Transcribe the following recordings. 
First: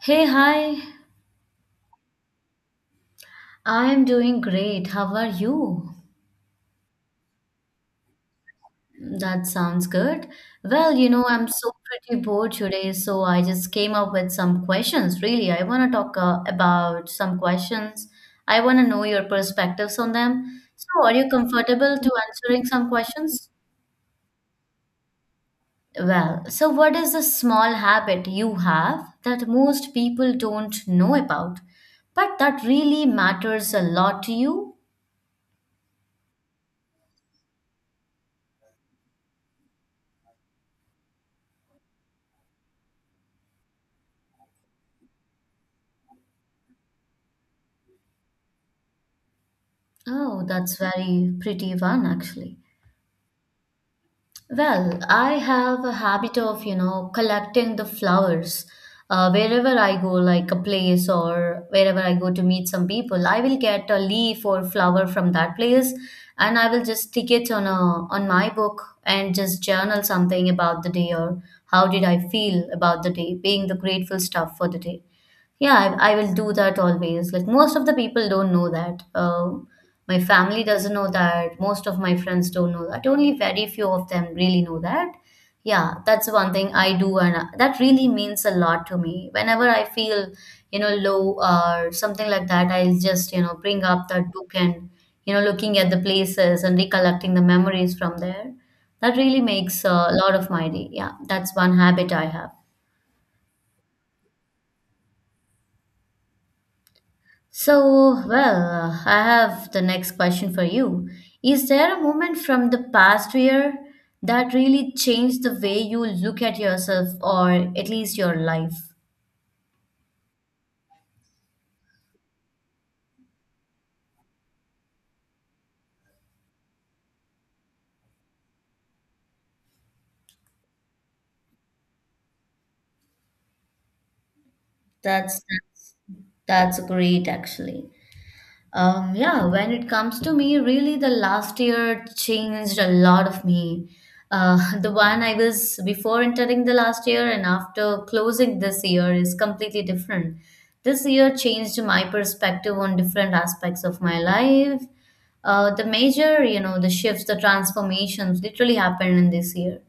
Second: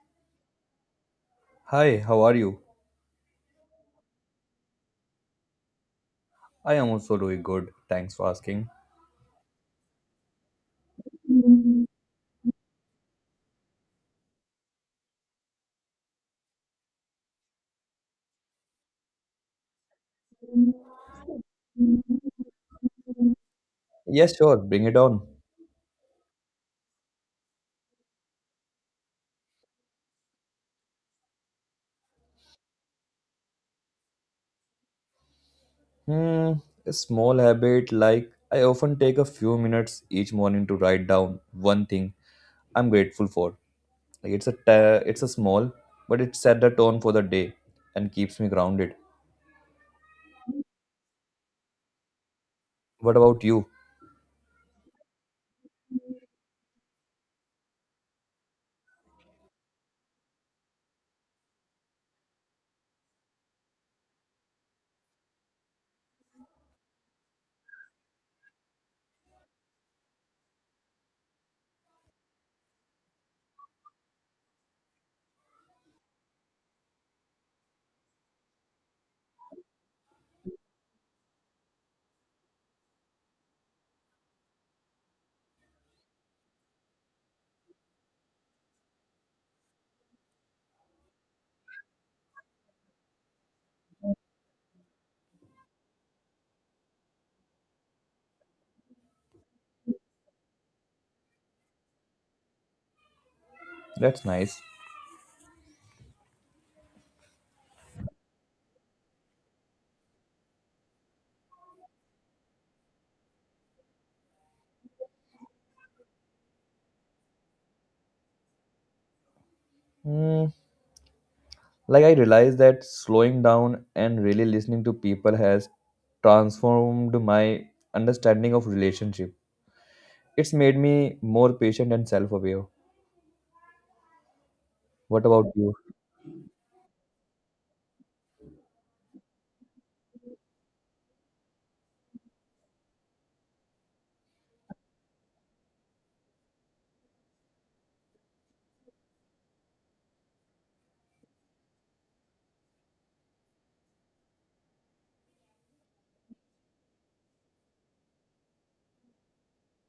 Hey, hi. Hi, how are you? I am doing great. How are you? I am also doing good. Thanks for asking. That sounds good. Well, I'm so pretty bored today, so I just came up with some questions. Really, I want to talk about some questions. I want to know your perspectives on them. So, are you comfortable to answering some questions? Yes, sure. Bring it on. Well, so what is a small habit you have that most people don't know about, but that really matters a lot to you? Hmm, a small habit like I often take a few minutes each morning to write down one thing I'm grateful for. It's a small, but it set the tone for the day and keeps me grounded. Oh, that's very pretty one actually. What about you? Well, I have a habit of, collecting the flowers. Wherever I go, like a place or wherever I go to meet some people, I will get a leaf or flower from that place, and I will just stick it on a on my book and just journal something about the day or how did I feel about the day, being the grateful stuff for the day. Yeah, I will do that always. Like most of the people don't know that. My family doesn't know that. Most of my friends don't know that. Only very few of them really know that. Yeah, that's one thing I do, and that really means a lot to me. Whenever I feel, low or something like that, I'll just, bring up that book and, looking at the places and recollecting the memories from there. That really makes a lot of my day. Yeah, that's one habit I have. That's nice. So, well, I have the next question for you. Is there a moment from the past year that really changed the way you look at yourself or at least your life? Hmm. Like I realized that slowing down and really listening to people has transformed my understanding of relationship. It's made me more patient and self-aware. What That's about you? that's, that's great actually. Yeah, when it comes to me, really the last year changed a lot of me. The one I was before entering the last year and after closing this year is completely different. This year changed my perspective on different aspects of my life. The major, the shifts, the transformations literally happened in this year.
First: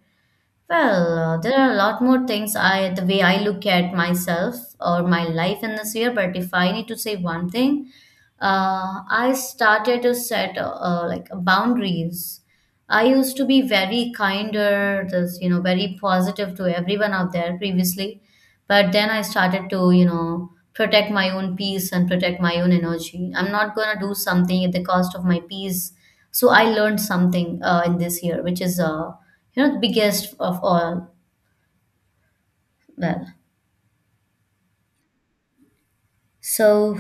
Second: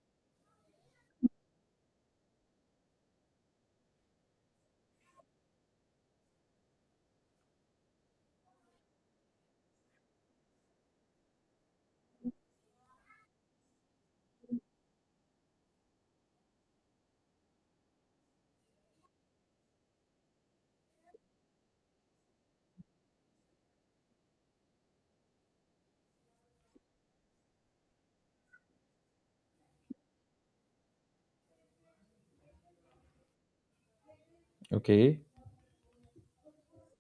Well, there are a lot more things the way I look at myself or my life in this year, but if I need to say one thing, I started to set like boundaries. I used to be very kinder, this very positive to everyone out there previously, but then I started to, you know, protect my own peace and protect my own energy. I'm not gonna do something at the cost of my peace. So I learned something in this year, which is you know, the biggest of all. Well, Okay. so,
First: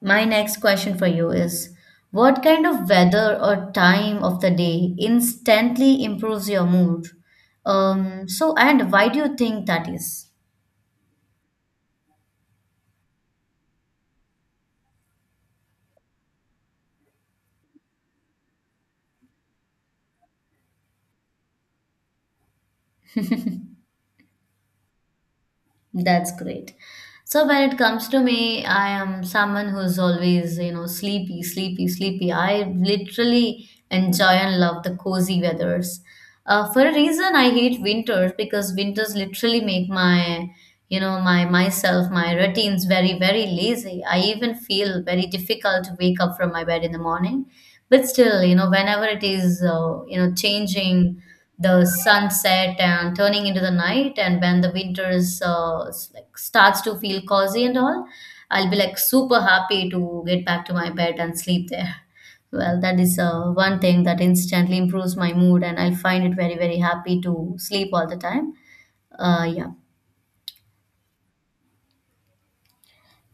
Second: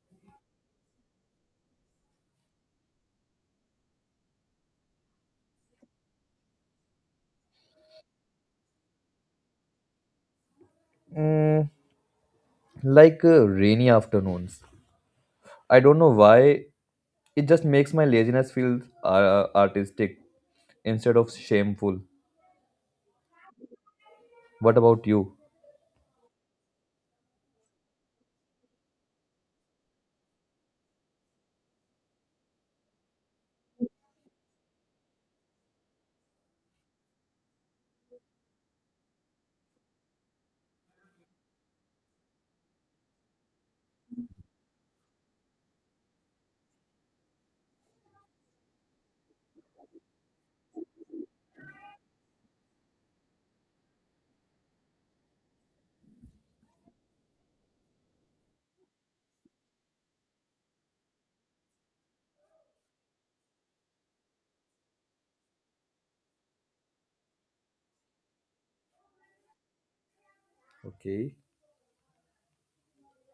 my next question for you is what kind of weather or time of the day instantly improves your mood? And why do you think that is? Mm, like rainy afternoons. I don't know why it just makes my laziness feel artistic instead of shameful. What about you? That's great. So when it comes to me, I am someone who's always, sleepy, sleepy, sleepy. I literally enjoy and love the cozy weathers. For a reason, I hate winters because winters literally make my, my myself, my routines very, very lazy. I even feel very difficult to wake up from my bed in the morning. But still, whenever it is, you know, changing the sunset and turning into the night and when the winter is like starts to feel cozy and all, I'll be like super happy to get back to my bed and sleep there. Well, that is one thing that instantly improves my mood, and I find it very, very happy to sleep all the time. Yeah. Okay.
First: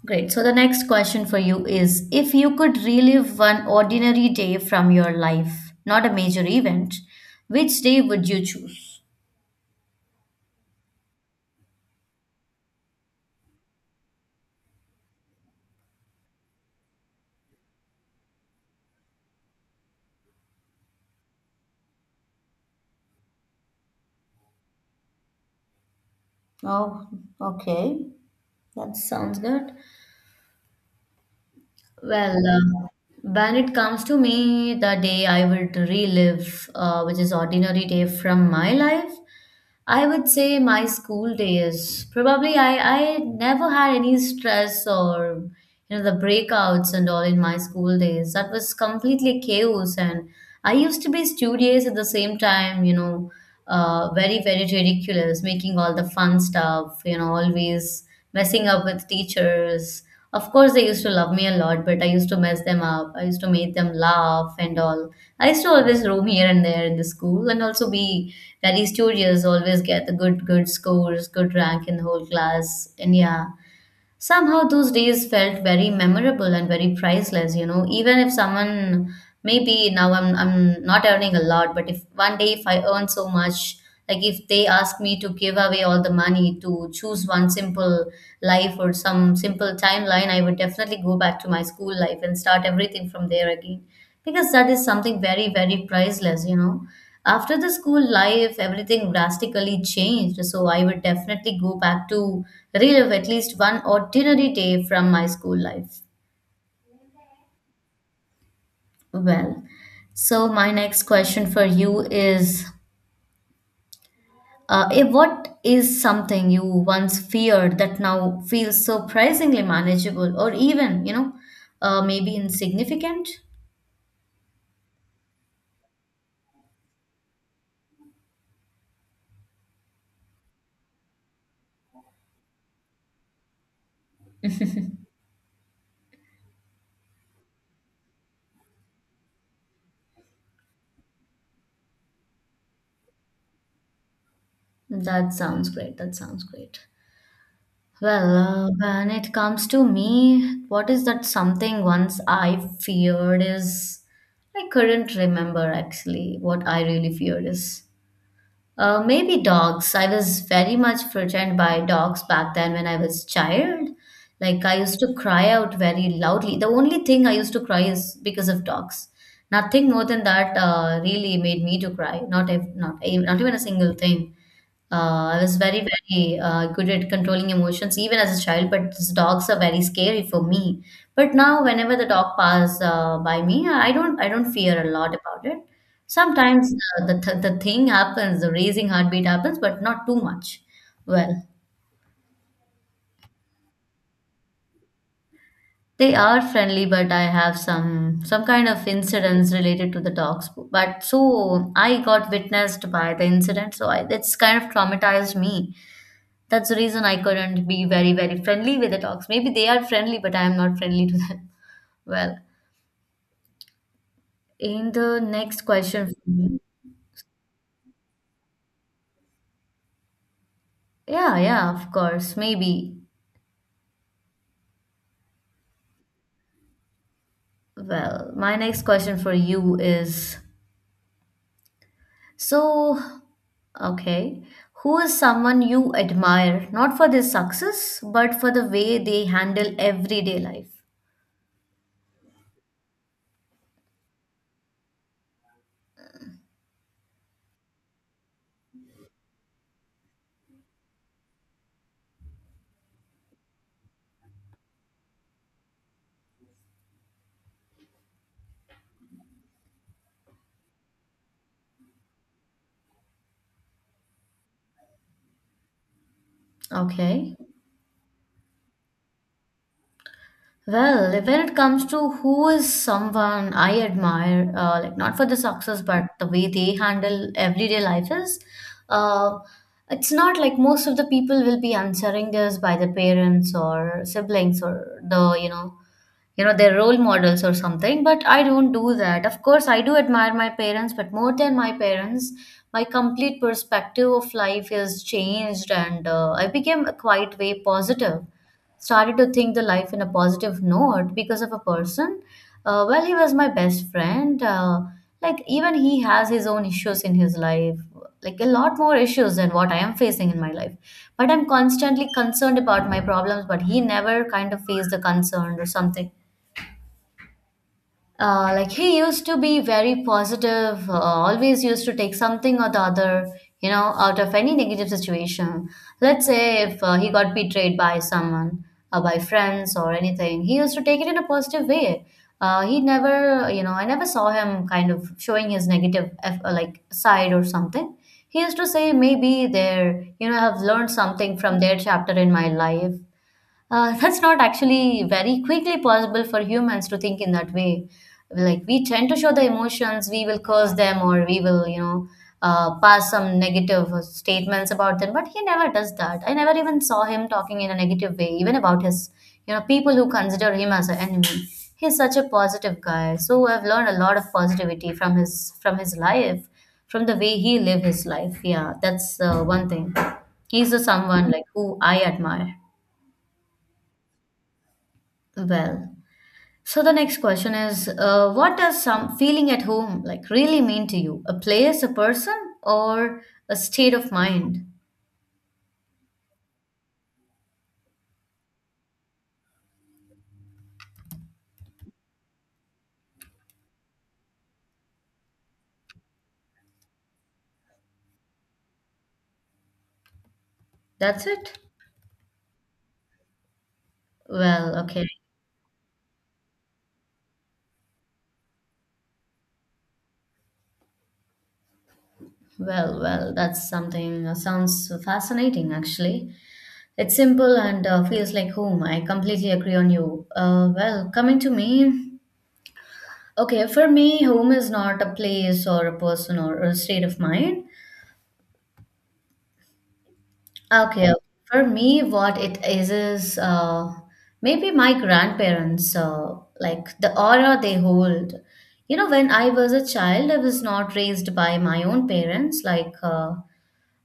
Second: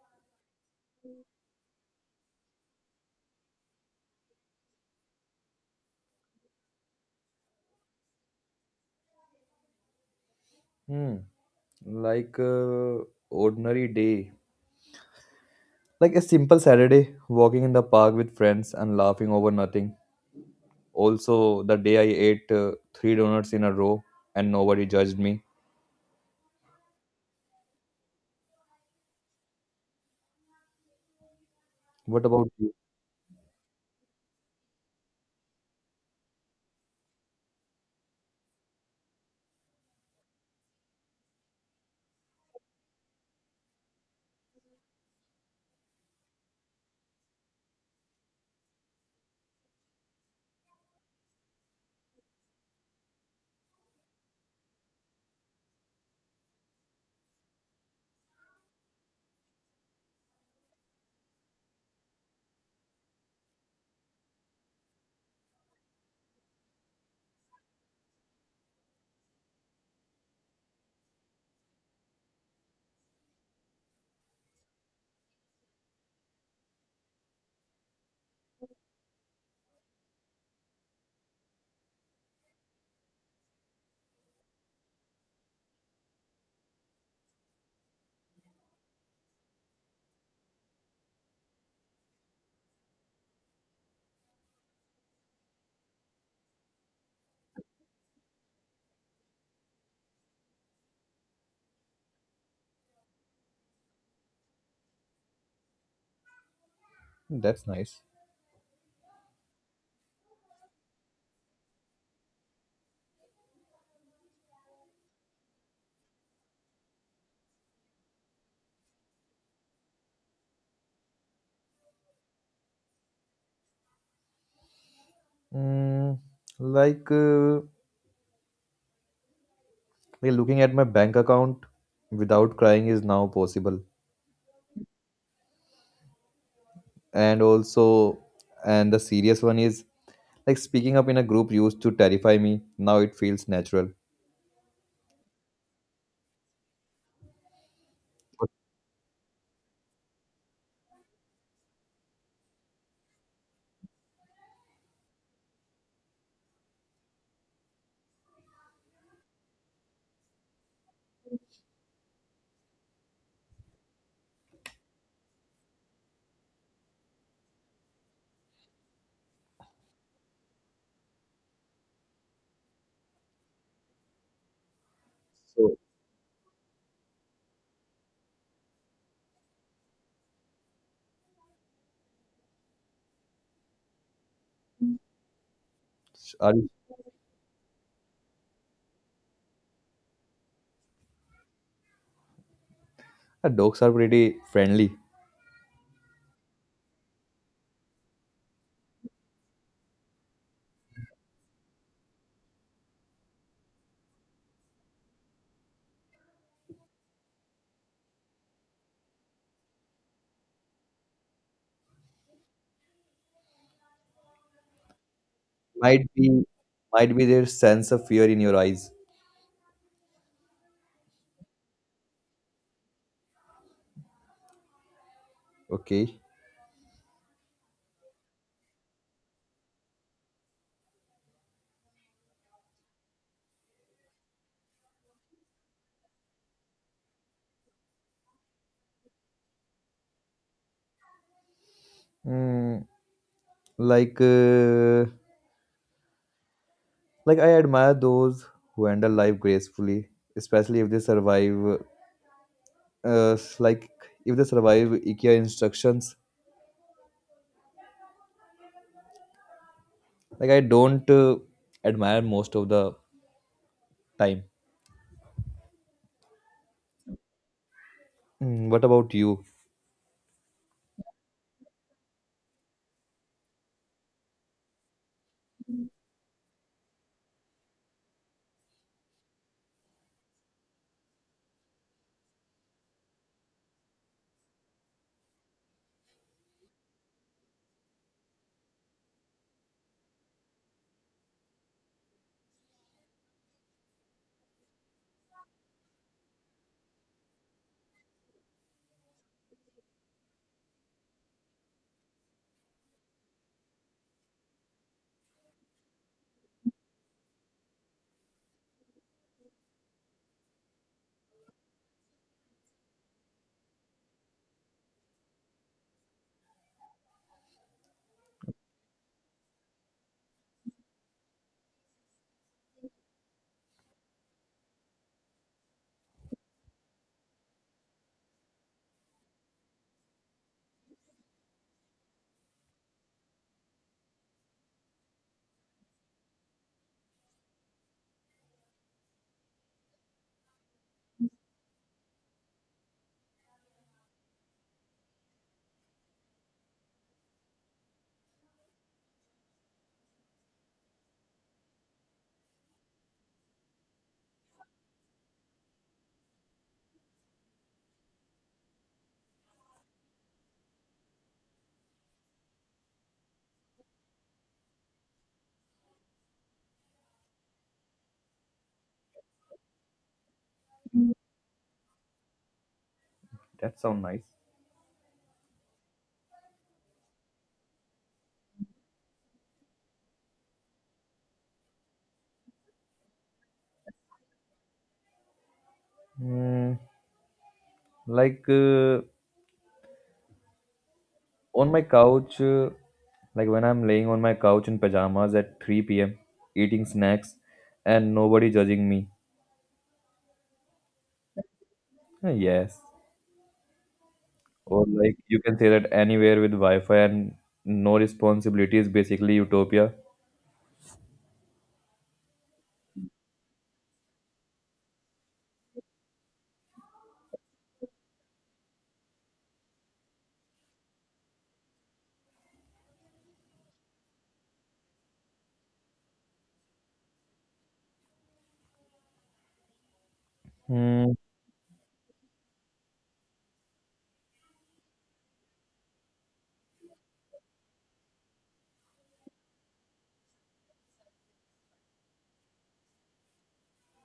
Great. So the next question for you is, if you could relive one ordinary day from your life, not a major event, which day would you choose? Hmm. Like uh, ordinary day. Like a simple Saturday, walking in the park with friends and laughing over nothing. Also, the day I ate three donuts in a row and nobody judged me. Oh, okay. That sounds good. What Well, about you? When it comes to me, the day I would relive, which is ordinary day from my life, I would say my school days. Probably I never had any stress or, you know, the breakouts and all in my school days. That was completely chaos, and I used to be studious at the same time, you know, very, very ridiculous, making all the fun stuff, always messing up with teachers. Of course, they used to love me a lot, but I used to mess them up. I used to make them laugh and all. I used to always roam here and there in the school and also be very studious, always get the good, good scores, good rank in the whole class. And yeah, somehow those days felt very memorable and very priceless, you know. Even if someone, maybe now I'm not earning a lot, but if one day if I earn so much, like if they ask me to give away all the money to choose one simple life or some simple timeline, I would definitely go back to my school life and start everything from there again. Because that is something very, very priceless, you know. After the school life, everything drastically changed. So I would definitely go back to relive at least one ordinary day from my school life. That's nice. Well, so my next question for you is, what is something you once feared that now feels surprisingly manageable or even, maybe insignificant? Mm, like, uh, like looking at my bank account without crying is now possible. And also, and the serious one is like speaking up in a group used to terrify me. Now it feels natural. That sounds great. That sounds great. But Well, when it comes to me, what is that something once I feared is, I couldn't remember actually what I really feared is. Maybe dogs. I was very much frightened by dogs back then when I was child. Like I used to cry out very loudly. The only thing I used to cry is because of dogs. Nothing more than that really made me to cry. Not if not ev- Not even a single thing. I was so, very, very good at controlling emotions even as a child. But these dogs are very scary for me. But now whenever the dog pass by me, I don't fear a lot about it. are, Sometimes the thing happens, the raising heartbeat happens, but not too much. Well, dogs are pretty friendly. they are friendly, but I have some kind of incidents related to the dogs. But so I got witnessed by the incident, so it's kind of traumatized me. That's the reason I couldn't be very, very friendly with the dogs. Maybe they are friendly, but I am not friendly to them. Well, in the next Might question, for be, me- might be their sense of fear in your eyes. yeah, yeah, of course, maybe. Okay. Well, my next question for you is. So, okay, who is someone you admire, not for their success, but for the way they handle everyday life? mm, like uh, like I admire those who handle life gracefully, especially if they survive, uh, like if they survive IKEA instructions. Like I don't admire most of the time. Okay. What about you? Well, like, when it comes to who is someone I admire, like not for the success, but the way they handle everyday life is, uh, it's not like most of the people will be answering this by the parents or siblings or the, you know, their role models or something, but I don't do that. Of course I do admire my parents, but more than my parents, my complete perspective of life has changed, and I became a quite way positive, started to think the life in a positive note because of a person. Well, he was my best friend. Like even he has his own issues in his life, like a lot more issues than what I am facing in my life. But I'm constantly concerned about my problems, but he never kind of faced the concern or something. Like he used to be very positive, always used to take something or the other, out of any negative situation. Let's say if he got betrayed by someone, by friends or anything, he used to take it in a positive way. He never, I never saw him kind of showing his negative like side or something. He used to say, maybe there, I have learned something from their chapter in my life, that's not actually very quickly possible for humans to think in that way. Like we tend to show the emotions, we will curse them or we will, pass some negative statements about them. But he never does that. I never even saw him talking in a negative way, even about his, people who consider him as an enemy. He's such a positive guy. So I've learned a lot of positivity from his life, from the way he lived his life. Yeah, that's one thing. He's a someone like who I admire. That sound nice. Well, so the next question is, what does some feeling at home like really mean to you? A place, a person, or a state of mind? mm, like uh, On my couch, like when I'm laying on my couch in pajamas at 3 p.m., eating snacks and nobody judging me. That's it. Yes. Well, Or okay. like you can say that anywhere with Wi Fi and no responsibility is basically utopia. Well, well, that's something sounds fascinating actually. It's simple and feels like home. I completely agree on you. Coming to me, okay, for me, home is not a place or a person or a state of mind. Okay, okay. Hmm. For me, what it is maybe my grandparents, like the aura they hold. You know, when I was a child, I was not raised by my own parents. Like, uh,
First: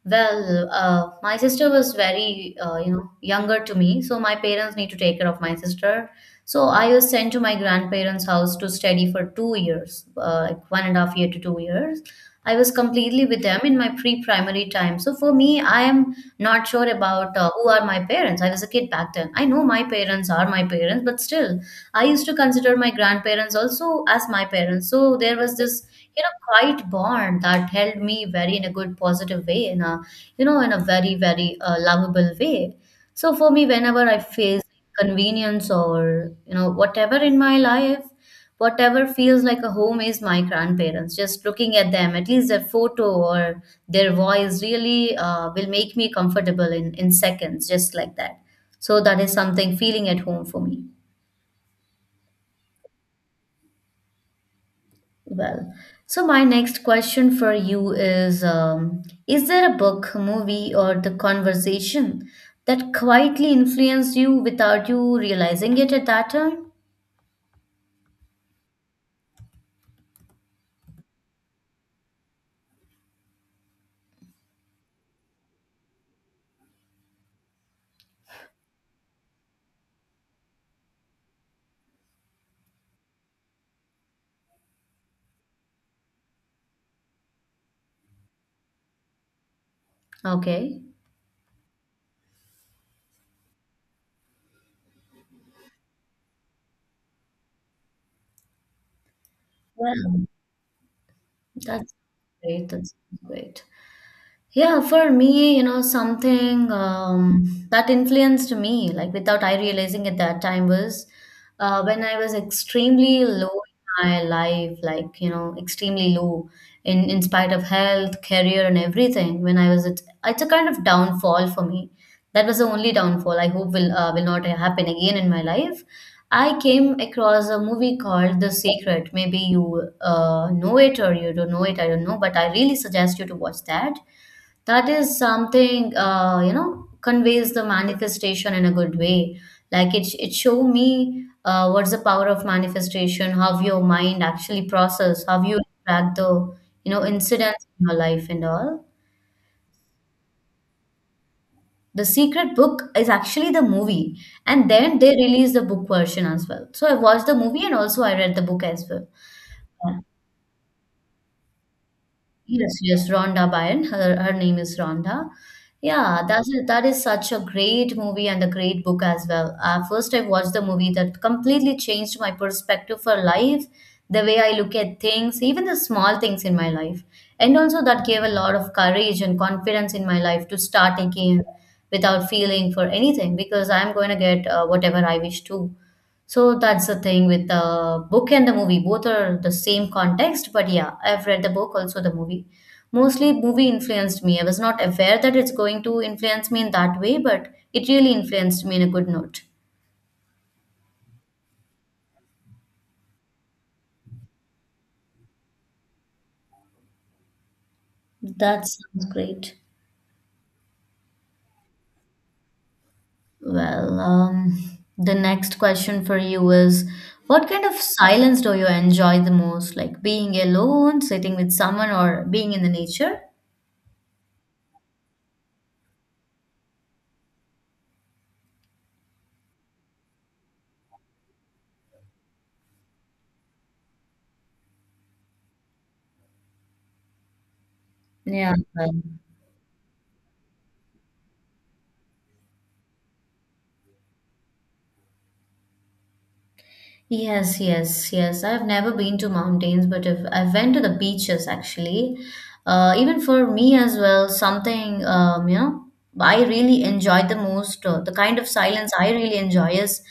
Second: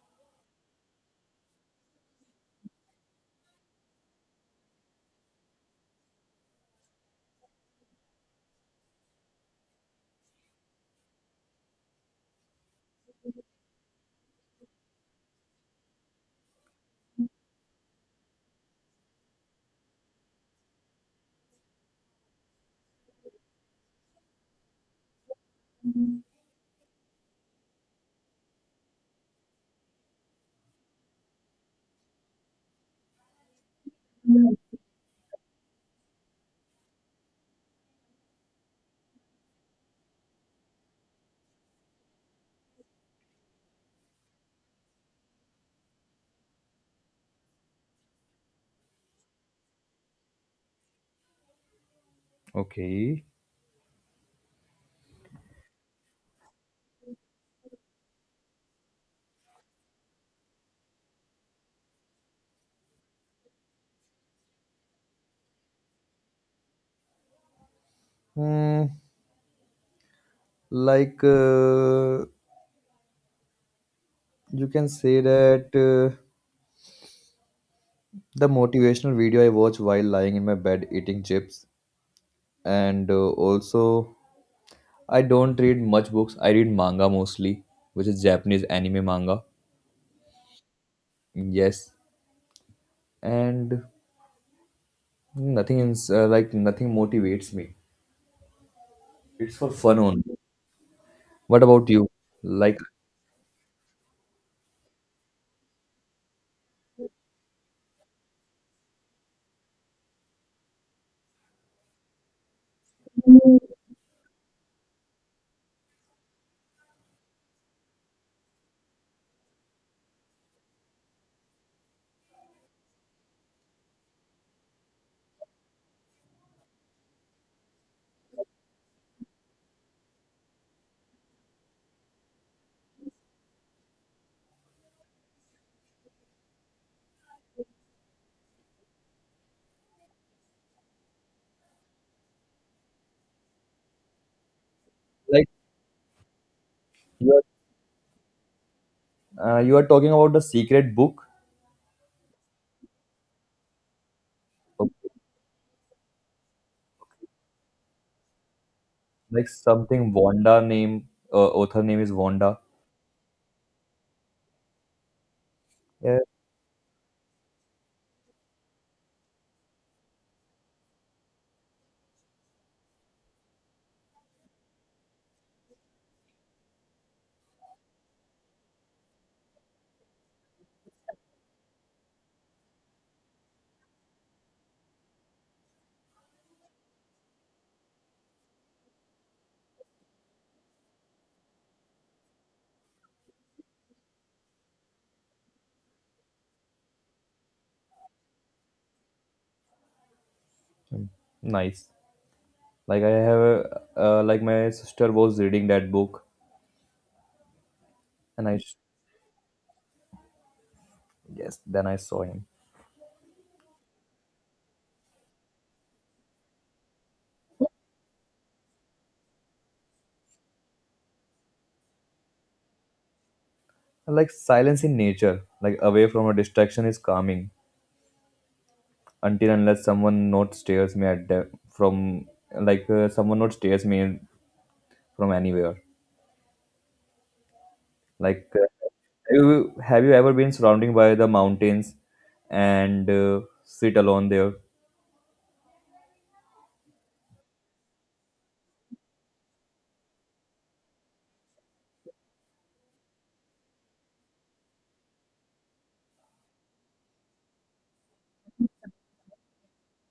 well, uh, My sister was very, younger to me, so my parents need to take care of my sister. So I was sent to my grandparents' house to study for 2 years, like 1.5 years to 2 years. I was completely with them in my pre-primary time. So for me, I am not sure about who are my parents. I was a kid back then. I know my parents are my parents, but still, I used to consider my grandparents also as my parents. So there was this, you know, quiet bond that held me very in a good, positive way, in a, in a very, very lovable way. So for me, whenever I face convenience or whatever in my life, whatever feels like a home is my grandparents, just looking at them, at least their photo or their voice really will make me comfortable in seconds, just like that. So that is something feeling at home for me. Okay. Well, so my next question for you is, is there a book, movie, or the conversation that quietly influenced you without you realizing it at that time? Hmm. Like uh, you can say that the motivational video I watch while lying in my bed eating chips, and also I don't read much books. I read manga mostly, which is Japanese anime manga. Okay, Yes, and nothing is like nothing motivates me. It's for fun only. yeah. What about That's you? great. Like, That's great. Yeah, for me, you know, something that influenced me, like without I realizing at that time, was when I was extremely low in my life, like, you know, extremely low in spite of health, career, and everything. When I was, at, it's a kind of downfall for me. That was the only downfall I hope will not happen again in my life. I came across a movie called The Secret. Maybe you know it or you don't know it, I don't know, but I really suggest you to watch that. That is something you know, conveys the manifestation in a good way. Like it show me what's the power of manifestation, how your mind actually process, how like you track the, you know, you incidents in your life and all. You are talking about the secret book. The secret book is actually the movie, and then they Okay. release the book version as well. So I watched the movie and also I read the book as well. Like Yeah. something Wanda name. Author name is Wanda. Yes, yes, Rhonda Byrne. Her name is Rhonda. Yeah, Yeah, that's a, that is such a great movie and a great book as well. First, I watched the movie that completely changed my perspective for life, the way I look at things, even the small things in my life, and also that gave a lot of courage and confidence in my life to start again without feeling for anything, because I'm going to get whatever I wish to. So that's the thing with the book and the movie. Both are the same context, but yeah, I've read the book, also the movie. Mostly, movie influenced me. I was not aware that it's going to influence me in that way, but it really influenced me in a good note. mm, nice. Like my sister was reading that book, and That sounds great. yes, then I saw him. Well, the next question for you is, what kind of silence do you enjoy the most? Like being alone, sitting with someone, or being in the nature? Like silence in nature, like away from a distraction is calming until unless someone not stares me at the, from, someone not stares me from anywhere. Like Yeah. Well, have you ever been surrounded by the mountains and sit alone there? yes, yes, yes. I've never been to mountains, but if I went to the beaches actually, even for me as well, something I really enjoy the most. The kind of silence I really enjoy is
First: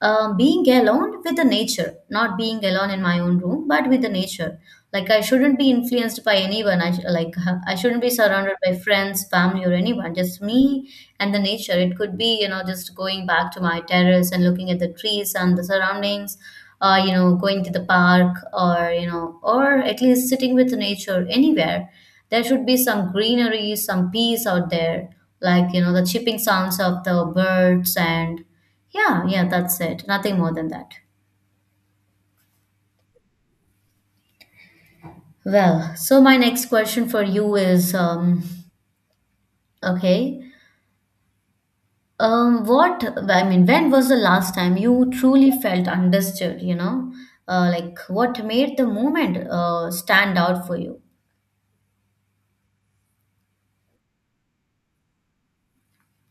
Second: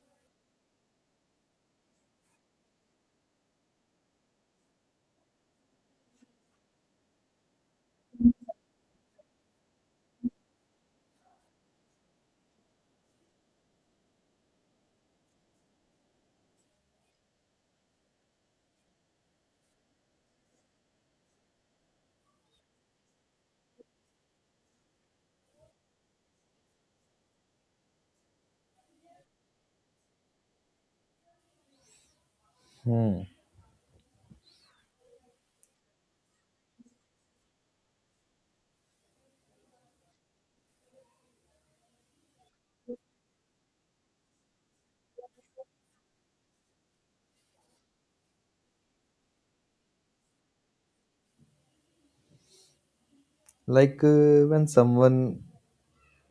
being alone with the nature, not being alone in my own room, but with the nature. Like I shouldn't be influenced by anyone. I sh- like I shouldn't be surrounded by friends, family, or anyone. Just me and the nature. It could be, you know, just going back to my terrace and looking at the trees and the surroundings. You know, going to the park or, you know, or at least sitting with the nature anywhere. There should be some greenery, some peace out there. Like you know, the chirping sounds of the birds and yeah, yeah, that's it. Nothing more than that. Hmm. Well, so my next question for you is, okay, what, I mean, when was the last time you truly felt understood, you know? Like what made the moment stand out for you? When someone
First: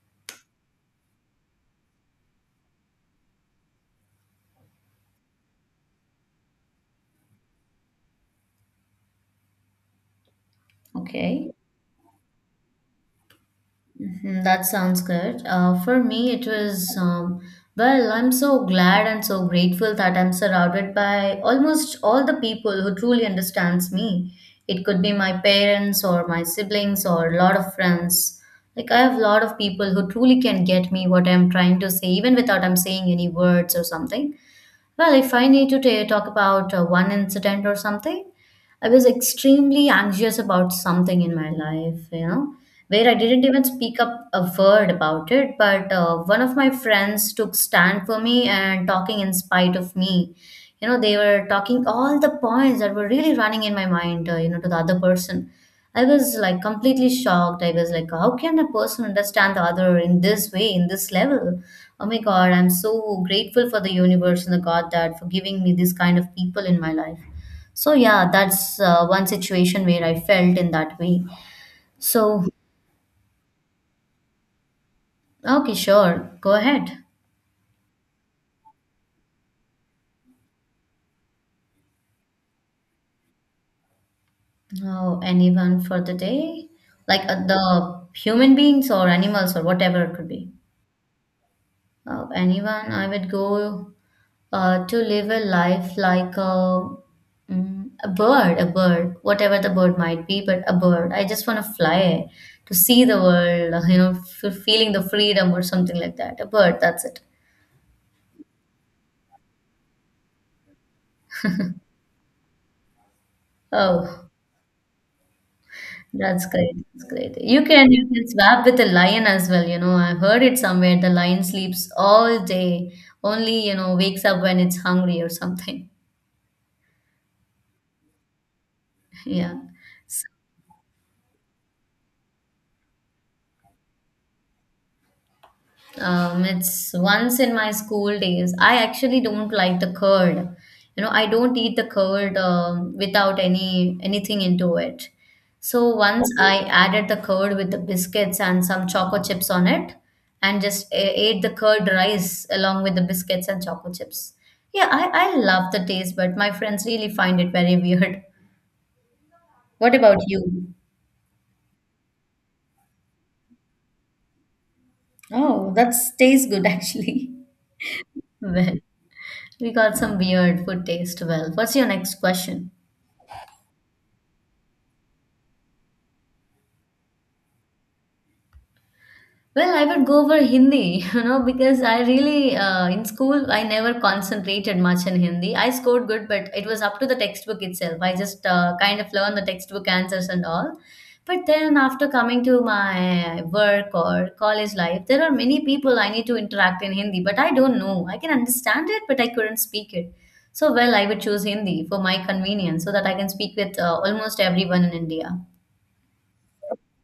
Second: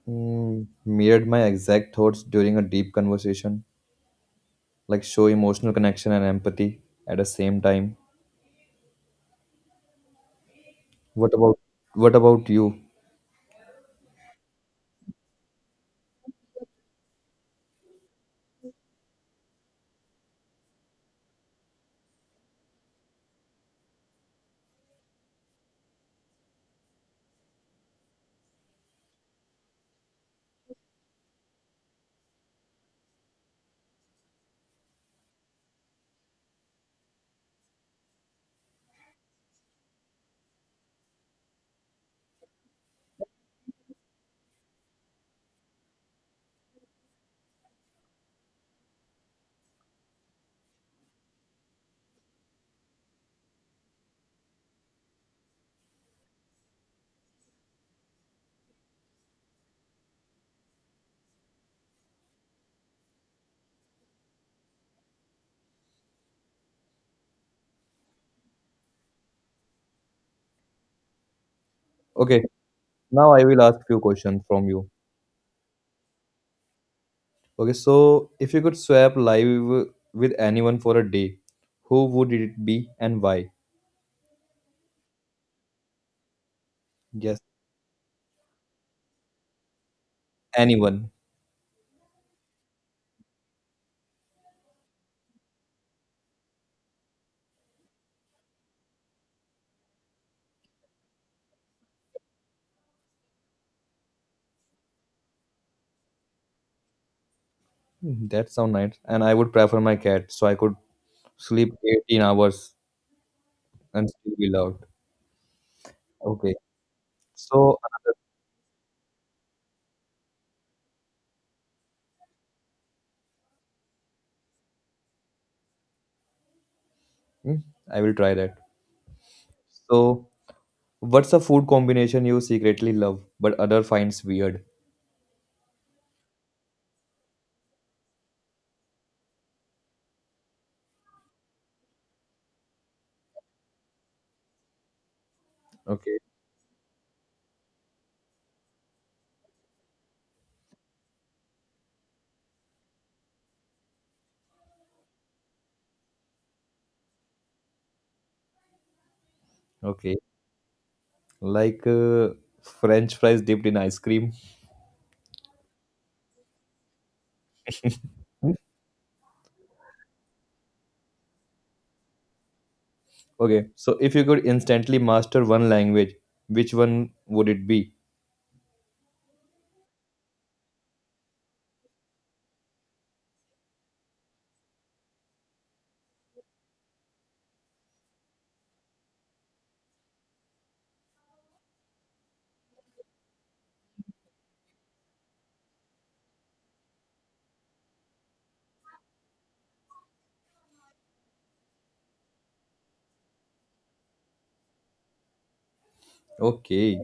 mirrored my exact thoughts during a deep conversation, like show emotional connection and empathy at the same time. What Okay. about what about you? Mhm, that sounds good. For me, it was, I'm so glad and so grateful that I'm surrounded by almost all the people who truly understands me. It could be my parents or my siblings or a lot of friends. Like I have a lot of people who truly can get me what I'm trying to say, even without I'm saying any words or something. Well, if I need to ta talk about one incident or something, I was extremely anxious about something in my life, you know, where I didn't even speak up a word about it. But one of my friends took stand for me and talking in spite of me. You know, they were talking all the points that were really running in my mind, to the other person. I was like completely shocked. I was like, how can a person understand the other in this way, in this level? Oh my God, I'm so grateful for the universe and the God that for giving me this kind of people in my life. So yeah, that's one situation where I felt in that way. Okay, So now I will ask few questions from you. okay, sure, go ahead. Okay, so if you could swap live with anyone for a day, who would it be and why? Oh, anyone for the day? Like Yes, the human beings or animals or whatever it could be. anyone. Anyone? I would go to live a life like a, a bird, whatever the bird might be, but a bird. I just want to fly to see the world, feeling the freedom or something like that. A bird, that's it. Mhm, that sounds nice. And I would prefer my cat, so I could sleep 18 hours and Oh, still be loved. that's Okay, great. That's great. You so can you can swap with a lion as well. You know, I heard it somewhere. The lion sleeps all day, only you know wakes up when it's hungry or something. mm, I will try that. Yeah. So, what's a food combination you secretly love but other finds weird? It's once in my school days. I actually don't like the curd. You know, I don't eat the curd without any anything into it. So Okay, once okay, I added the curd with the biscuits and some choco chips on it, and just ate the curd rice along with the biscuits and choco chips. Yeah, I love the taste, but my friends really find it very weird. What okay, about you? like uh, French fries dipped in ice cream. Oh, that's tastes good actually. Well. We got some weird food taste. Well, what's your next question? Okay, so if you could instantly master one language, which one would it be? Well, I would go for Hindi, you know, because I really, in school, I never concentrated much in Hindi. I scored good, but it was up to the textbook itself. I just kind of learned the textbook answers and all. But then after coming to my work or college life, there are many people I need to interact in Hindi, but I don't know. I can understand it, but I couldn't speak it. So, well, I would choose Hindi for my convenience so that I can speak with almost everyone in India. Okay,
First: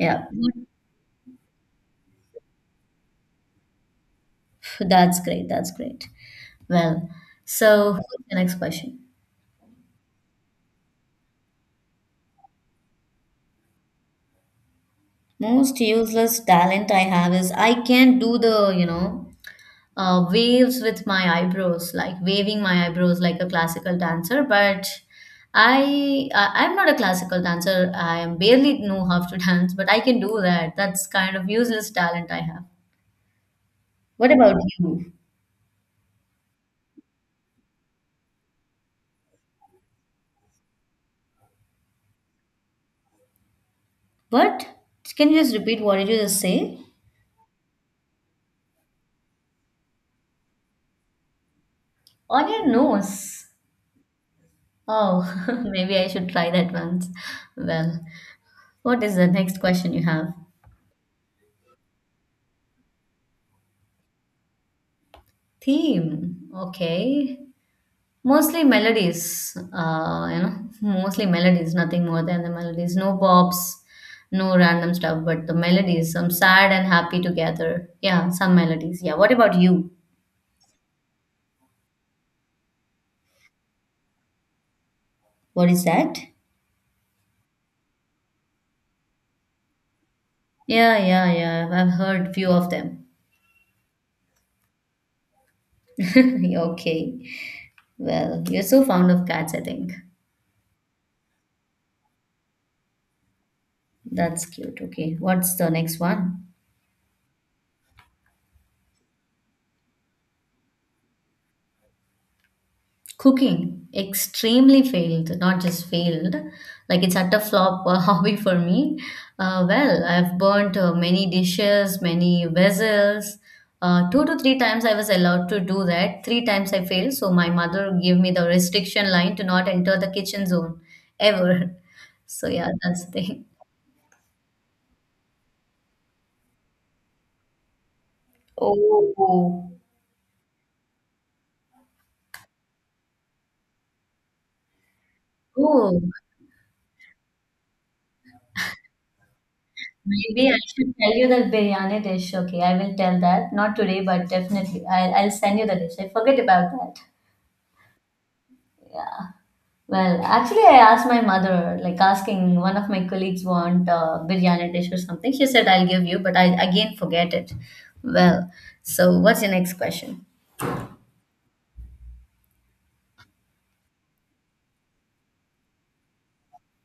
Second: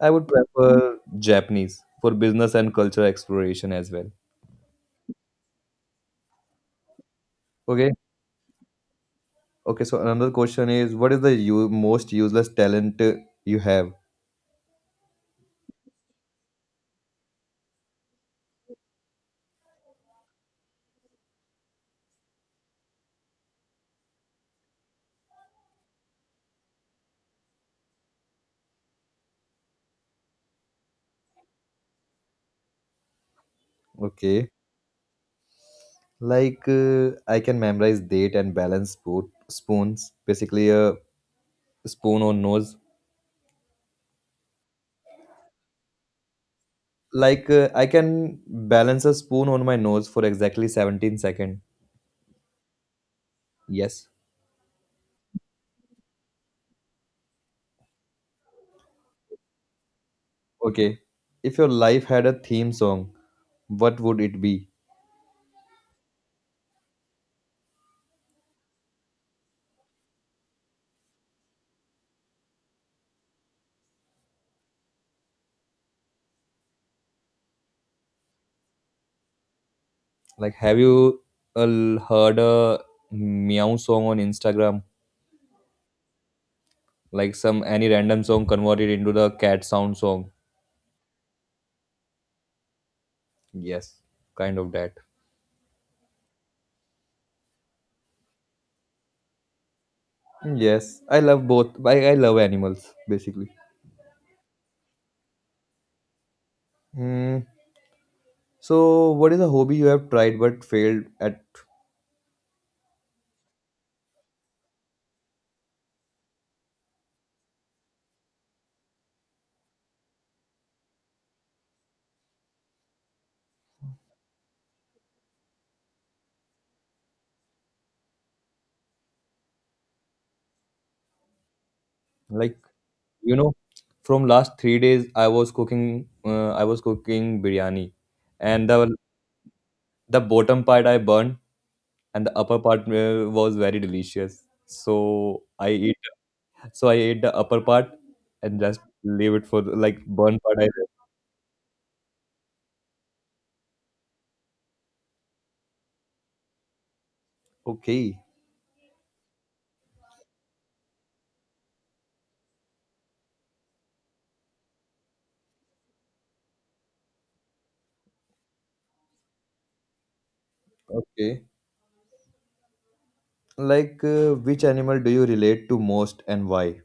I would prefer Japanese for business and cultural exploration as well. that's great. That's great. Well, Okay, so what's the next question? okay, so another question is what is the most useless talent you have? Most useless talent I have is I can do the, you know, waves with my eyebrows, like waving my eyebrows like a classical dancer, but I'm not a classical dancer. I am barely know how to dance, but I can do that. That's kind of useless talent I have. What Okay, about you? I can memorize date and balance spoon, spoons, basically a spoon on nose. What? Can you just repeat what did you just say? Like I can balance a spoon on my nose for exactly 17 seconds. On your nose. Yes. Oh, maybe I should try that once. Well, what is the next question you have? Okay, if your life had a theme song, what would it be? Theme. Okay. Mostly melodies. You know, mostly melodies, nothing more than the melodies. No bops, no random stuff, but the melodies, some sad and happy together. Yeah, some melodies. Yeah. What about you? Like, have you uh, heard a meow song on Instagram? What is that? Like some any random song converted into the cat sound song? Yeah, yeah, yeah. I've heard few of them. Yes, kind of that. Okay. Well, you're so fond of cats, I think. Yes, I love both. I love animals basically. That's cute. Okay. What's the next one? Hmm. So, what is a hobby you have tried but failed at? Cooking extremely failed, not just failed, like it's at a flop hobby for me. Well, I've burnt many dishes, many vessels. Two to three times I was allowed to do that. Three times I failed, so my mother gave me the restriction line to not enter the kitchen zone ever. So Like, yeah, that's the you thing. know, from last 3 days, I was cooking. I was cooking biryani, and the Oh, the bottom part I burned, and the upper part was very delicious. So I eat. oh, So I ate the upper part and just leave it for the, like burn maybe part. I I left. should tell you that biryani dish. Okay, I will tell that. Not today, but definitely. I'll send you the dish. I forget about that. Okay, Well, actually, I asked my mother, like asking one of my colleagues want biryani dish or something. She said, I'll give you, but I again forget it. Well, so what's your next question? okay. Like which animal do you relate to most and why?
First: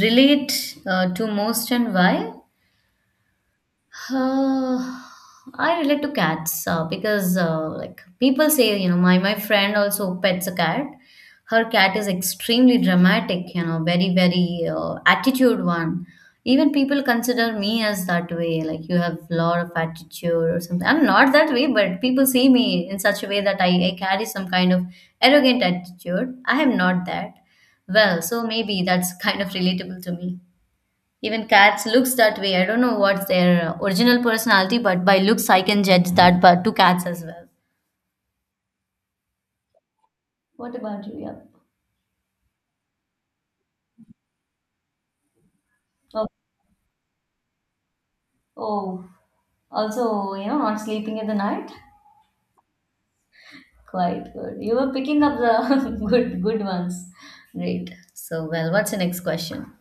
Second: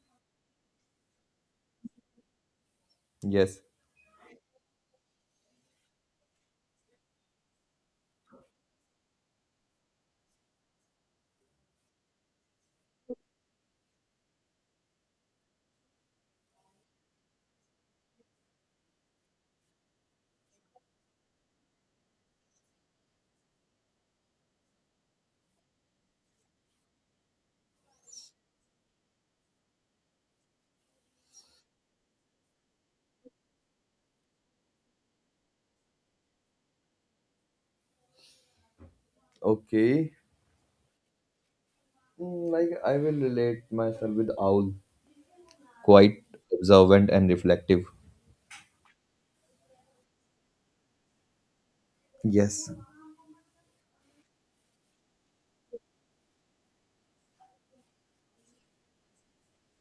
Relate to most and why? Yes. Uh, I relate to cats because like people say, you know, my friend also pets a cat. Her cat is extremely dramatic, you know, very very attitude one. Even people consider me as that way, like you have lot of attitude or something. I'm not that way, but people see me in such a way that I carry some kind of arrogant attitude. I am not that. Well, so maybe that's kind of relatable to me. Even cats looks that way. I don't know what's their original personality, but by looks I can judge that but to cats as well. Okay. What about you? Yeah. Like I will relate myself with owl. Quite Oh, observant and reflective. oh, also, you know, not sleeping in the night. Yes. Quite good. You were picking up the good ones. Great. So, well, what's the next question?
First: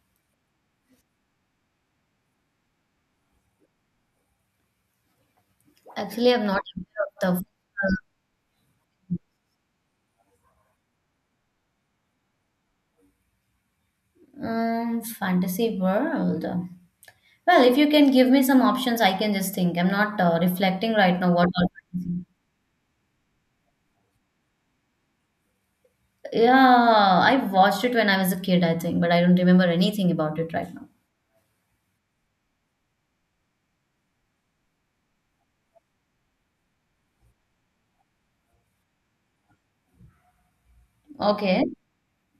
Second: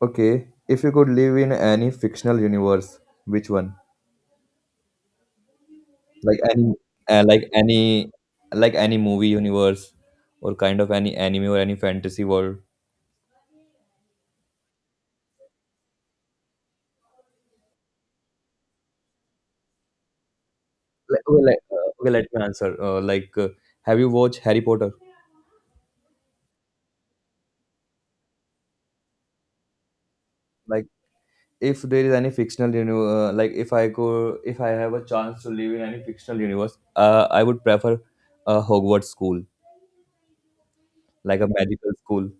Okay. If you could live in any fictional universe, which one? Actually, like I'm not any uh, aware of like any like any movie universe or kind of any anime or any fantasy world. the fantasy world. Well, if you can give me some options, I can just think. I'm not reflecting right like, now okay, what like, all. uh, okay let me answer have you watched Harry Potter? Yeah, I watched it when I was a kid, I think, but I don't remember anything about it right Like now. if there is any fictional universe, like if I could, if I have a chance to live in any fictional universe, I would prefer a Hogwarts school, like a Okay. magical school.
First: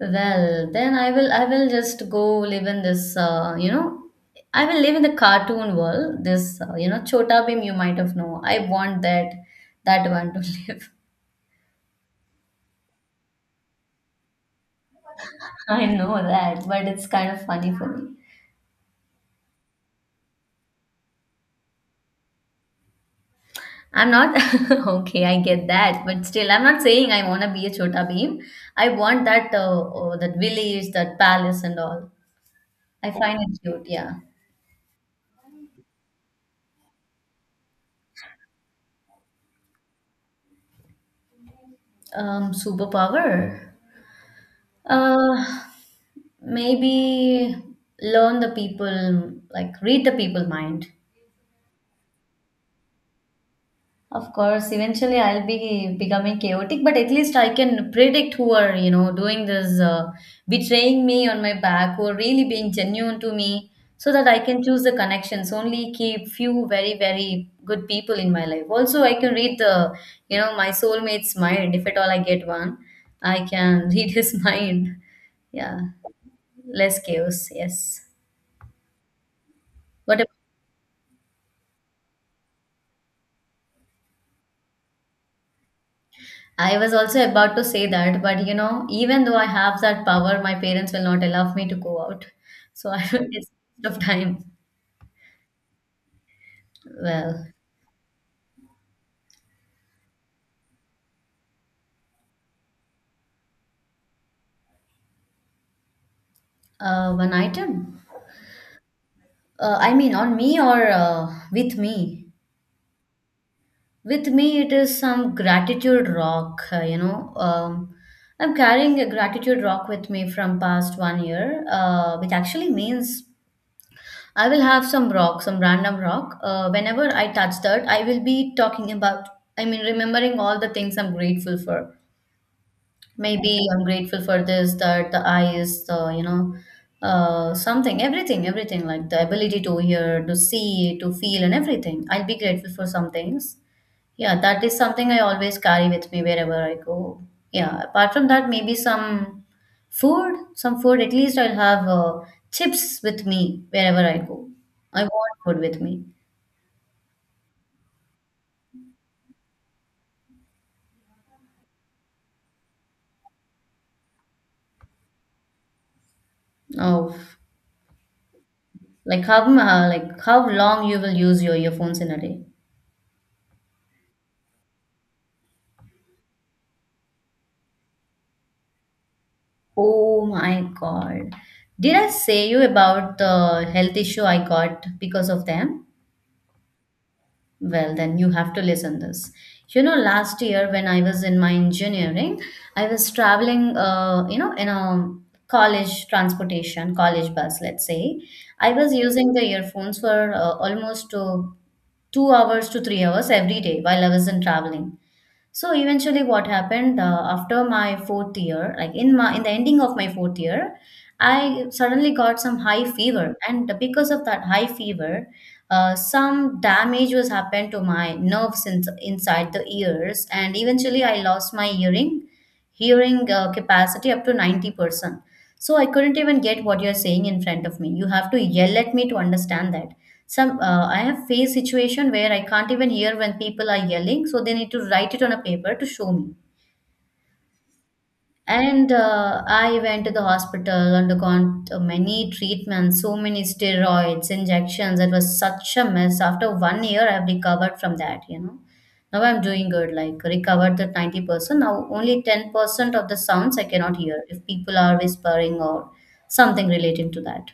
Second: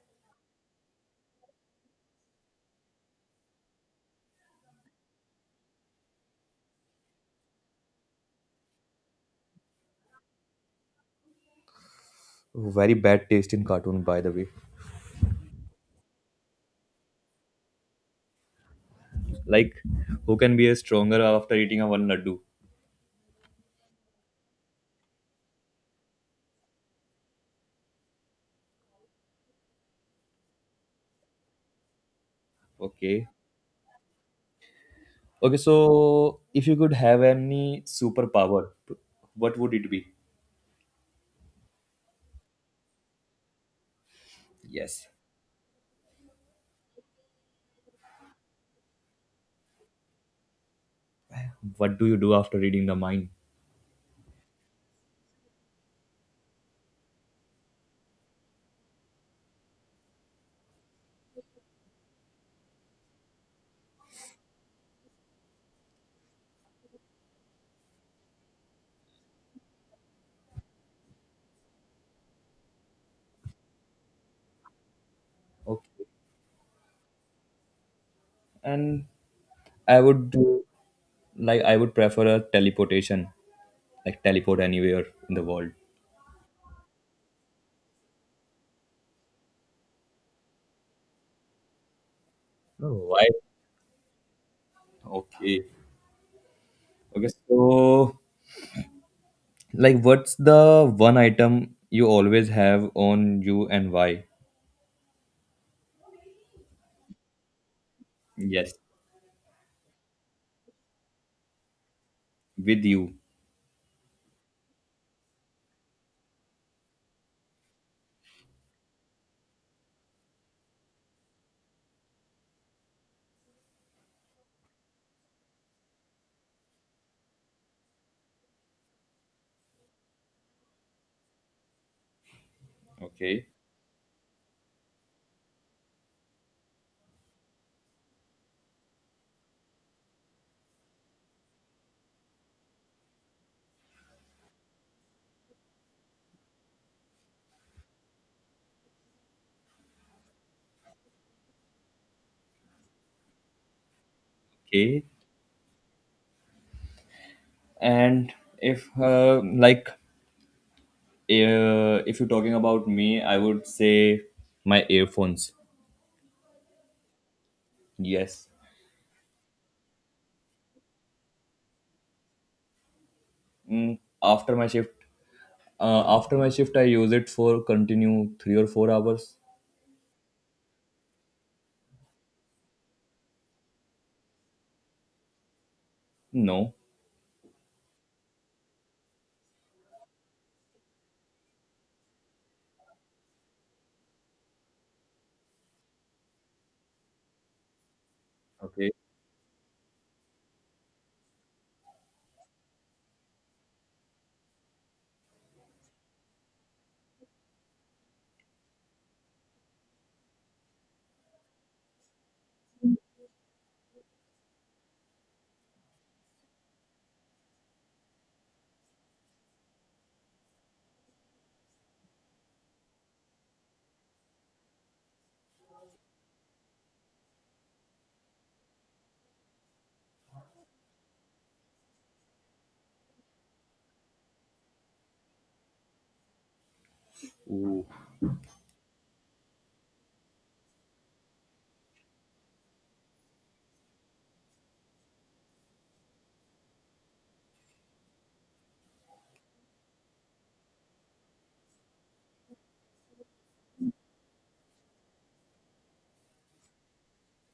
Well, then I will just go live in this, you know, I will live in the cartoon world. This you know, Chota Bhim you might have know. I want that one to live. Very bad taste in cartoon, by the way. I know that, but it's kind of funny for me. Like who can be a stronger after eating a one laddu. I'm not okay, I get that, but still I'm not saying I want to be a Chota Bhim. I want that oh, that village, that palace and all. I Okay. find it cute, yeah. Okay, so if you could have any superpower, what would it be? Superpower? Yes. Uh, Maybe learn the people, like read the people mind. What do you do after reading the mind? Of course, eventually I'll be becoming chaotic, but at least I can predict who are, you know, doing this, betraying me on my back or really being genuine to me so that I can choose the connections, only keep few very, very good people in my life. Also, I can read the, you know, my soulmate's mind. If at all I get one, I can read his mind. Yeah, Okay. less chaos. Yes. And I What would do, like I would prefer a teleportation, like teleport anywhere in the world. I was also about to say that, but you know, even though I have that power, my parents will not allow me to go out. So Oh, I why? don't waste of time. Okay. Okay, Well, so like what's the one item you always have on you and why? One item. Yes, I mean, on me or with me? with you. With me, it is some gratitude rock, you know. I'm carrying a gratitude rock with me from past 1 year, which actually means I will have some rock, some random rock. Whenever I touch that, I will be talking about, I mean, remembering all the things I'm grateful for. Okay. Maybe I'm grateful for this, that, the eyes, the, you know, something, everything, like the ability to hear, to see, to feel, and everything. I'll be grateful for some things. Yeah, that is something I always carry with me wherever I go. Yeah, apart from that, maybe some food. At least I'll have chips with me wherever I go. I Okay. want food with me. And if if you're talking about me, I would say my earphones. Oh, Yes. like like how long you will use your earphones in a day? Mm, after my shift, after my shift, I use it for continue 3 or 4 hours. Oh my God. Did I say you about the health issue I got because of them? No. Well, then you have to listen this. You know, last year when I was in my engineering, I was traveling, you know, in a college transportation, college bus, let's say. I Okay. was using the earphones for almost 2 hours to 3 hours every day while I was in traveling. So eventually, what happened after my fourth year, like in the ending of my fourth year, I suddenly got some high fever, and because of that high fever, some damage was happened to my nerves inside the ears, and eventually I lost my hearing capacity up to 90%. So I couldn't even get what you're saying in front of me. You have to yell at me to understand that. Some I have faced situation where I can't even hear when people are yelling, so they need to write it on a paper to show me. And I went to the hospital, undergone many treatments, so many steroids, injections. It was such a mess. After 1 year, I've recovered from that, you know. Now I'm doing good, like recovered the 90%. Now only 10% of the sounds I cannot hear if people are whispering or something relating to that.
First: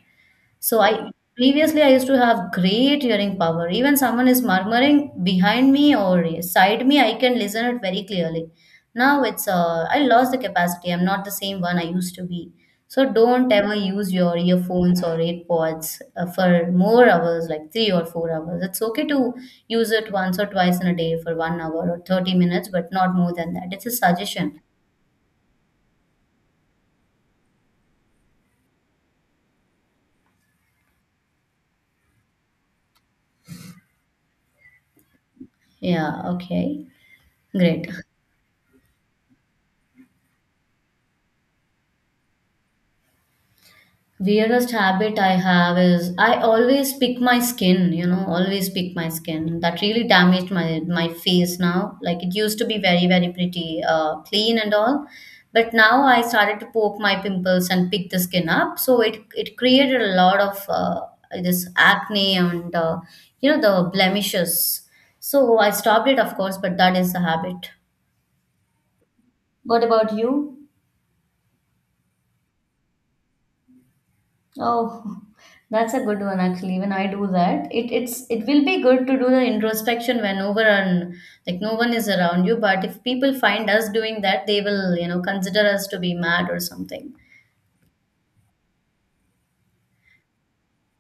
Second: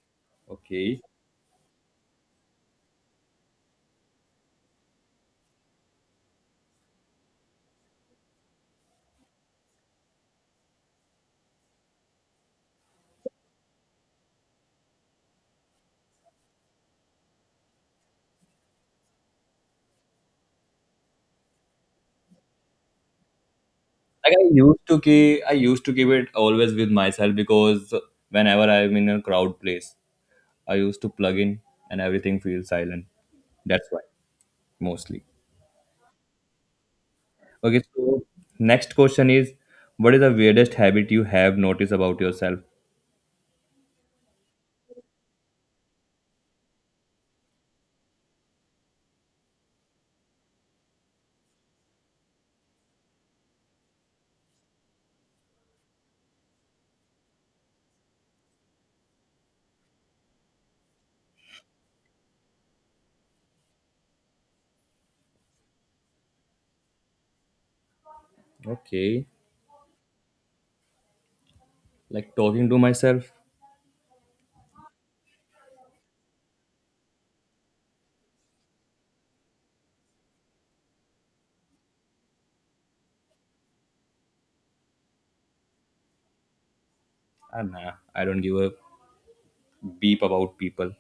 So Okay. I previously I used to have great hearing power. Even someone is murmuring behind me or side me, I can listen it very clearly. Now it's I lost the capacity. I'm not the same one I used to be. So don't ever use your earphones or AirPods for more hours, like 3 or 4 hours. It's okay to use it once or twice in a day for 1 hour or 30 minutes, but not more than that. It's a Like suggestion. I used to keep it always with myself because whenever I'm in a crowd place, I used to plug in and everything feels silent. That's why, mostly. Yeah, okay. Okay. Great. So next question is, what is the weirdest habit you have noticed about yourself? Weirdest habit I have is I always pick my skin, you know, always pick my skin. That really damaged my face now. Like it used to be very, very pretty, clean and all. But now I started to poke my pimples and pick the skin up. So it created a lot of this acne and you know the blemishes. So I stopped it, of course, but that is the habit. Okay. What about you? Like talking to myself. Oh, that's a good one actually. When I do that, it will be good to do the introspection whenever and like no one is around you. But if people find us doing that, they will, you know, consider us to be mad or something. And nah, I don't give a beep about people.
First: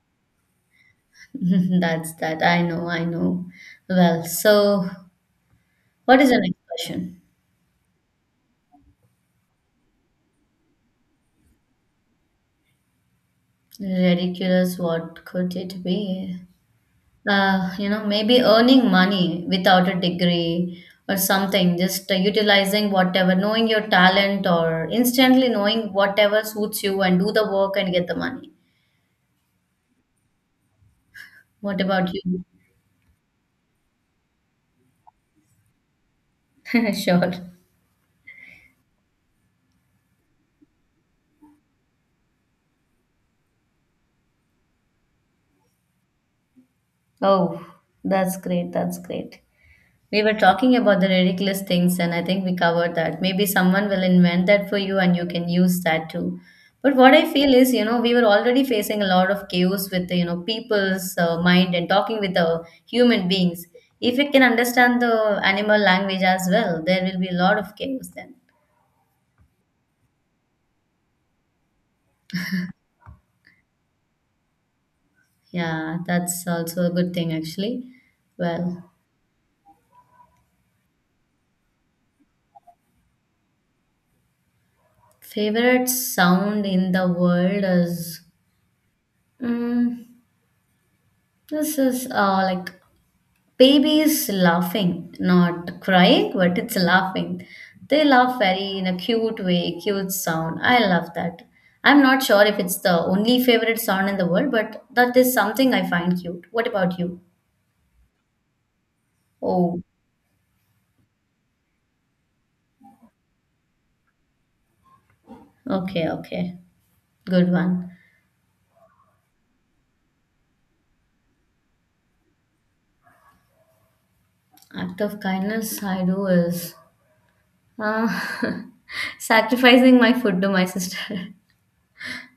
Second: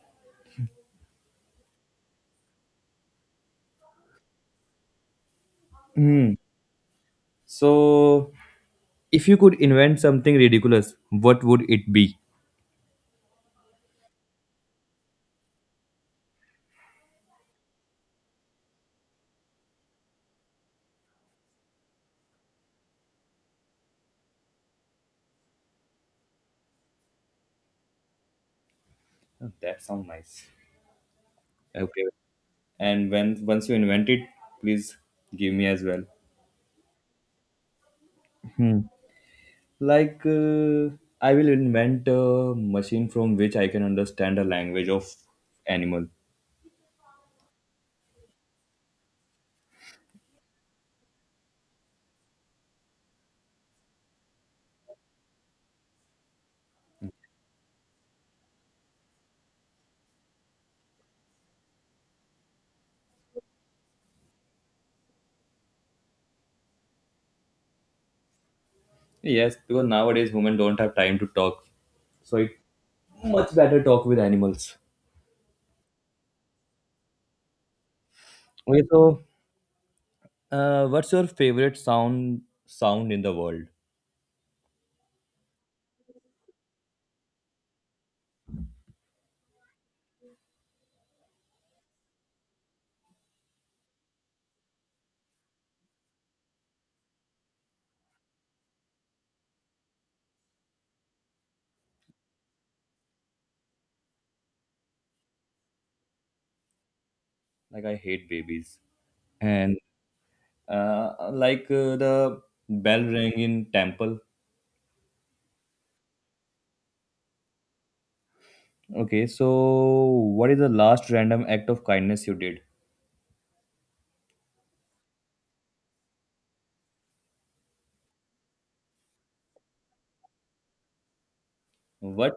That's that. I know, I know. Well, so what is Hmm. the next question? So if you could invent something ridiculous, what would it be? Ridiculous, what could it be? You know, maybe earning money without a degree or something, just utilizing whatever, knowing your talent or instantly knowing whatever suits you and do the work and get the money. Oh, that sounds nice. What Okay, about you? and when once you invent it, please give me as well. Sure. Hmm. Like I will invent a machine from which I can understand the language of animal. Oh, that's great. That's great. We were talking about the ridiculous things, and I think we covered that. Maybe someone will invent that for you and you can use that too. But what I feel is, you know, we were already facing a lot of chaos with, the, you know, people's mind and talking with the human beings. If we can understand the animal language as well, there will be a lot of chaos then. Yes, because nowadays women don't have time to talk, so it much better talk with animals. Yeah, that's also a good thing actually. Okay, Well, so what's your favorite sound in the world? favorite sound in the world is mm, this is like Baby is laughing, not crying, but it's laughing. They laugh very in a cute way, cute sound. I love that. I'm not sure if it's the only favorite sound in the world, but that is something I find cute. What about you? Like I hate babies. And Oh, the bell ring in temple. okay, okay. Good one. Okay, so what is the last random act of kindness you did? Act of kindness I do is uh, sacrificing my food to my sister. What?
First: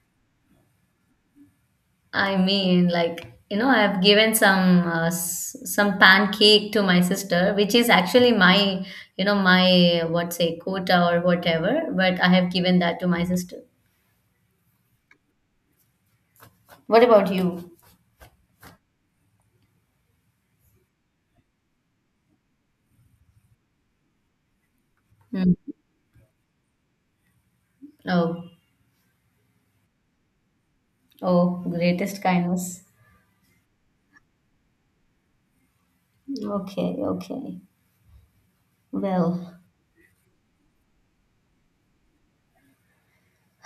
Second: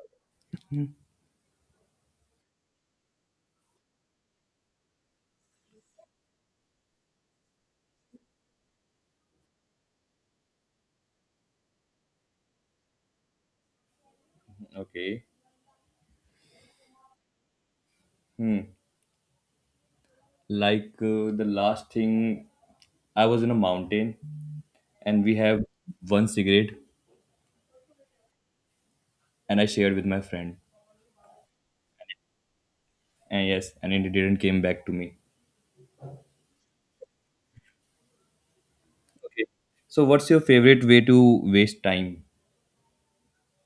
I mean, like, you know, I've given some pancake to my sister, which is actually my, you know, my what say quota or whatever, but I have given that to my sister. Okay. What about you? Hmm. Like the last thing, I was in a mountain and we Hmm. have one cigarette Oh, and I shared with my friend. oh, greatest kindness. And yes, and it didn't came back to me. Okay, okay. Okay. Well. So what's your favorite way to waste time?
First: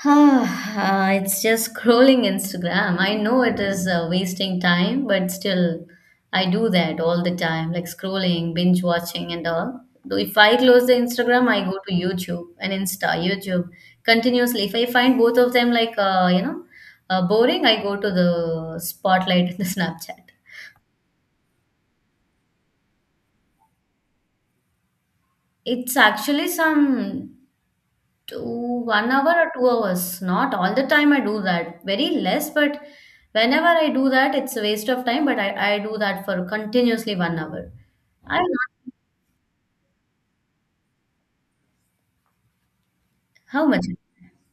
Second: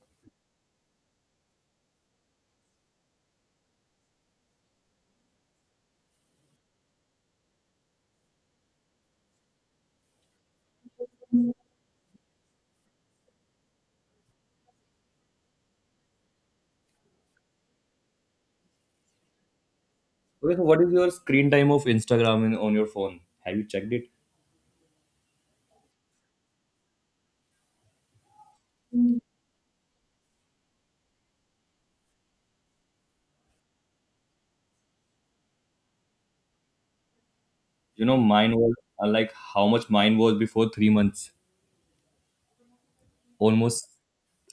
Ah, it's just scrolling Instagram. I know it is wasting time, but still, I do that all the time, like scrolling, binge watching, and all. Though if I close the Instagram, I go to YouTube and Insta, YouTube continuously. If I find both of them like boring, I go to the Spotlight in the Snapchat. Okay, so what is your screen time of Instagram in, on your phone? Have you checked it? It's actually some to 1 hour or 2 hours. Not all the time I do that. Very less, but whenever I do that, it's a waste of time. But I do that for continuously 1 hour. You know, I mine was not how much mine was before 3 months, how much? almost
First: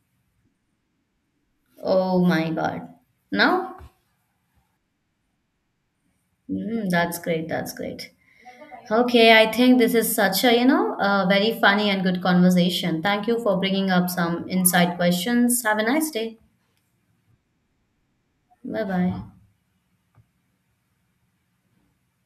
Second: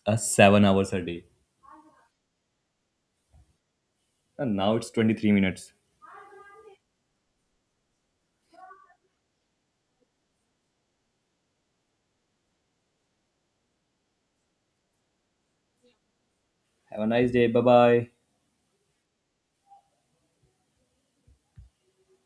7 hours a day, Oh my God. Now? and now it's 23 minutes. Mm, that's great. That's great. Okay, I think this is such a very funny and good conversation. Thank you for bringing up some inside questions. Have a nice day. Have a nice day. Bye bye. Bye bye.